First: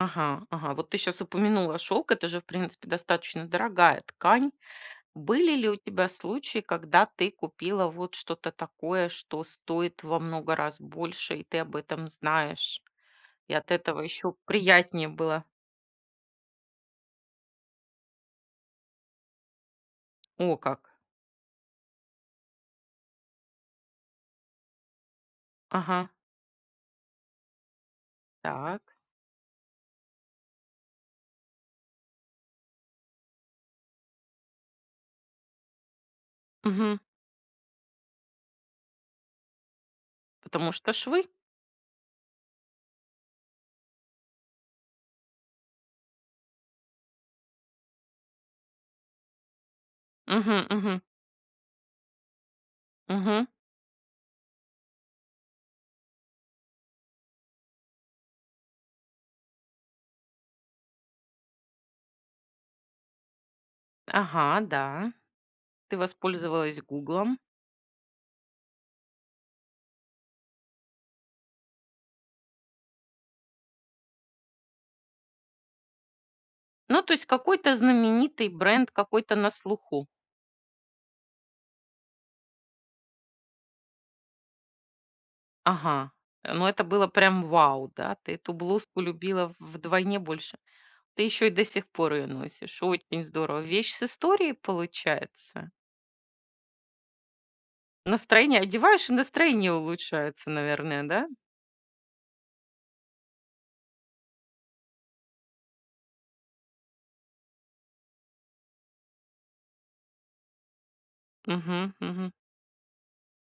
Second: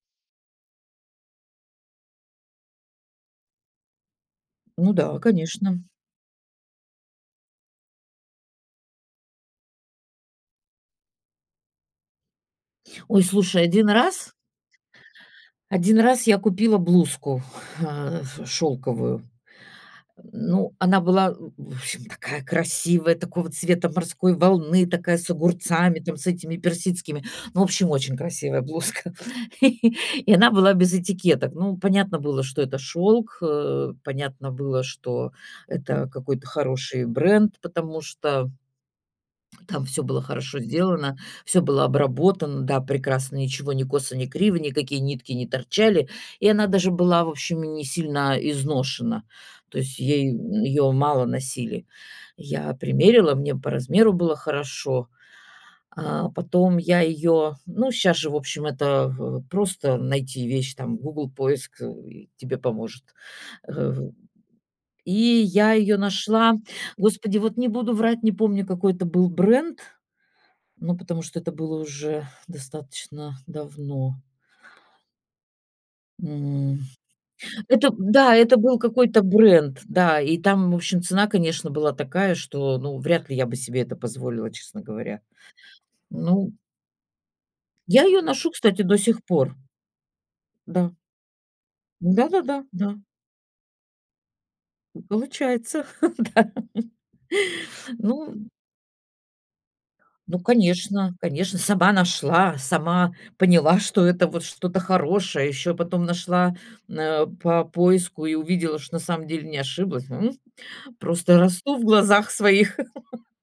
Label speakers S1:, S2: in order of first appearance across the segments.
S1: Ага ага, вот ты щас упомянула, шёлк- это же, в принципе, достаточно дорогая ткань.
S2: Ну да,
S1: Были ли у
S2: конечно.
S1: тебя случаи, когда ты купила вот что-то такое, что стоит во много раз больше, и ты об этом знаешь?
S2: Ой,
S1: И
S2: слушай,
S1: от
S2: один
S1: этого
S2: раз
S1: ещё приятнее было.
S2: Один раз я купила блузку, э, ф шёлковую.
S1: О,
S2: ну,
S1: как.
S2: она была, в общем, такая красивая, такого цвета морской волны, такая с огурцами,
S1: Ага.
S2: там, с этими персидскими. Ну, в общем, очень красивая
S1: Так.
S2: блузка, и она была без этикеток. Ну, понятно было, что это шёлк, э, понятно было, что это какой-то
S1: Мгм.
S2: хороший бренд, потому что там всё было хорошо
S1: Потому что
S2: сделано,
S1: швы.
S2: всё было обработано, да, прекрасно, ничего ни косо, ни криво, никакие нитки не торчали, и она даже была, в общем, и несильно изношена, то есть ей, м,
S1: Мгм
S2: её
S1: мгм.
S2: мало носили. Я примерила,
S1: Мгм.
S2: мне по размеру было хорошо. А потом я её ну, щас же, в общем, это в в просто найти вещь, там "Гугл" поиск, э, и тебе поможет.
S1: Ага, да.
S2: и я
S1: Ты
S2: её нашла.
S1: воспользовалась
S2: Господи,
S1: "Гуглом".
S2: вот не буду врать, не помню, какой это был бренд, ну, потому что это было уже достаточно давно. М,
S1: Ну, то есть какой-то
S2: это да,
S1: знаменитый
S2: это был
S1: бренд,
S2: какой-то
S1: какой-то на
S2: бренд,
S1: слуху.
S2: да, и там, в общем, цена, конечно, была такая, что, ну, вряд ли я бы себе это позволила, честно говоря,
S1: Ага, э,
S2: ну.
S1: ну, это было прям "вау",
S2: Я
S1: да,
S2: её
S1: ты
S2: ношу,
S1: эту
S2: кстати, до
S1: блузку
S2: сих
S1: любила
S2: пор.
S1: в вдвойне больше
S2: Да.
S1: Ты ещё и до сих пор её
S2: Да-да-да,
S1: носишь.
S2: да.
S1: Очень здорово. Вещь с историей получается?
S2: Получается, да. Ну
S1: Настроение одеваешь, и настроение
S2: Ну,
S1: улучшается, наверное,
S2: конечно,
S1: да?
S2: конечно, сама нашла, сама поняла, что это вот что-то хорошее. Ещё потом нашла, по поиску и увидела, что на самом деле не ошиблась, Просто росту в
S1: Мгм
S2: глазах
S1: мгм.
S2: своих.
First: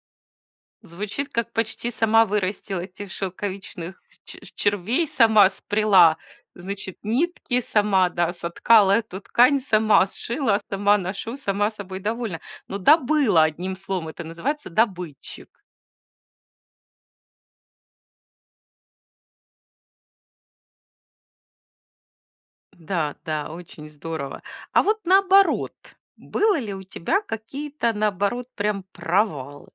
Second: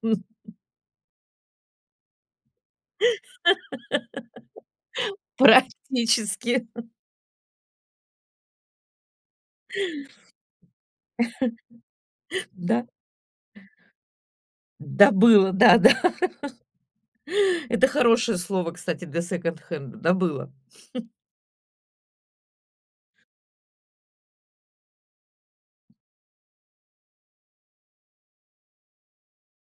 S1: Звучит, как почти сама вырастила этих шелковичных ч червей, сама спряла,
S2: Практически.
S1: значит, нитки, сама, да, соткала эту ткань, сама сшила, сама ношу, сама собой довольна. Ну,
S2: Да.
S1: добыла, одним словом, это называется
S2: Добыла,
S1: "добытчик".
S2: да, да. Это хорошее слово, кстати, для секонд-хенда- "добыла".
S1: Да-да, очень здорово. А вот наоборот, было ли у тебя какие-то, наоборот, прям провалы?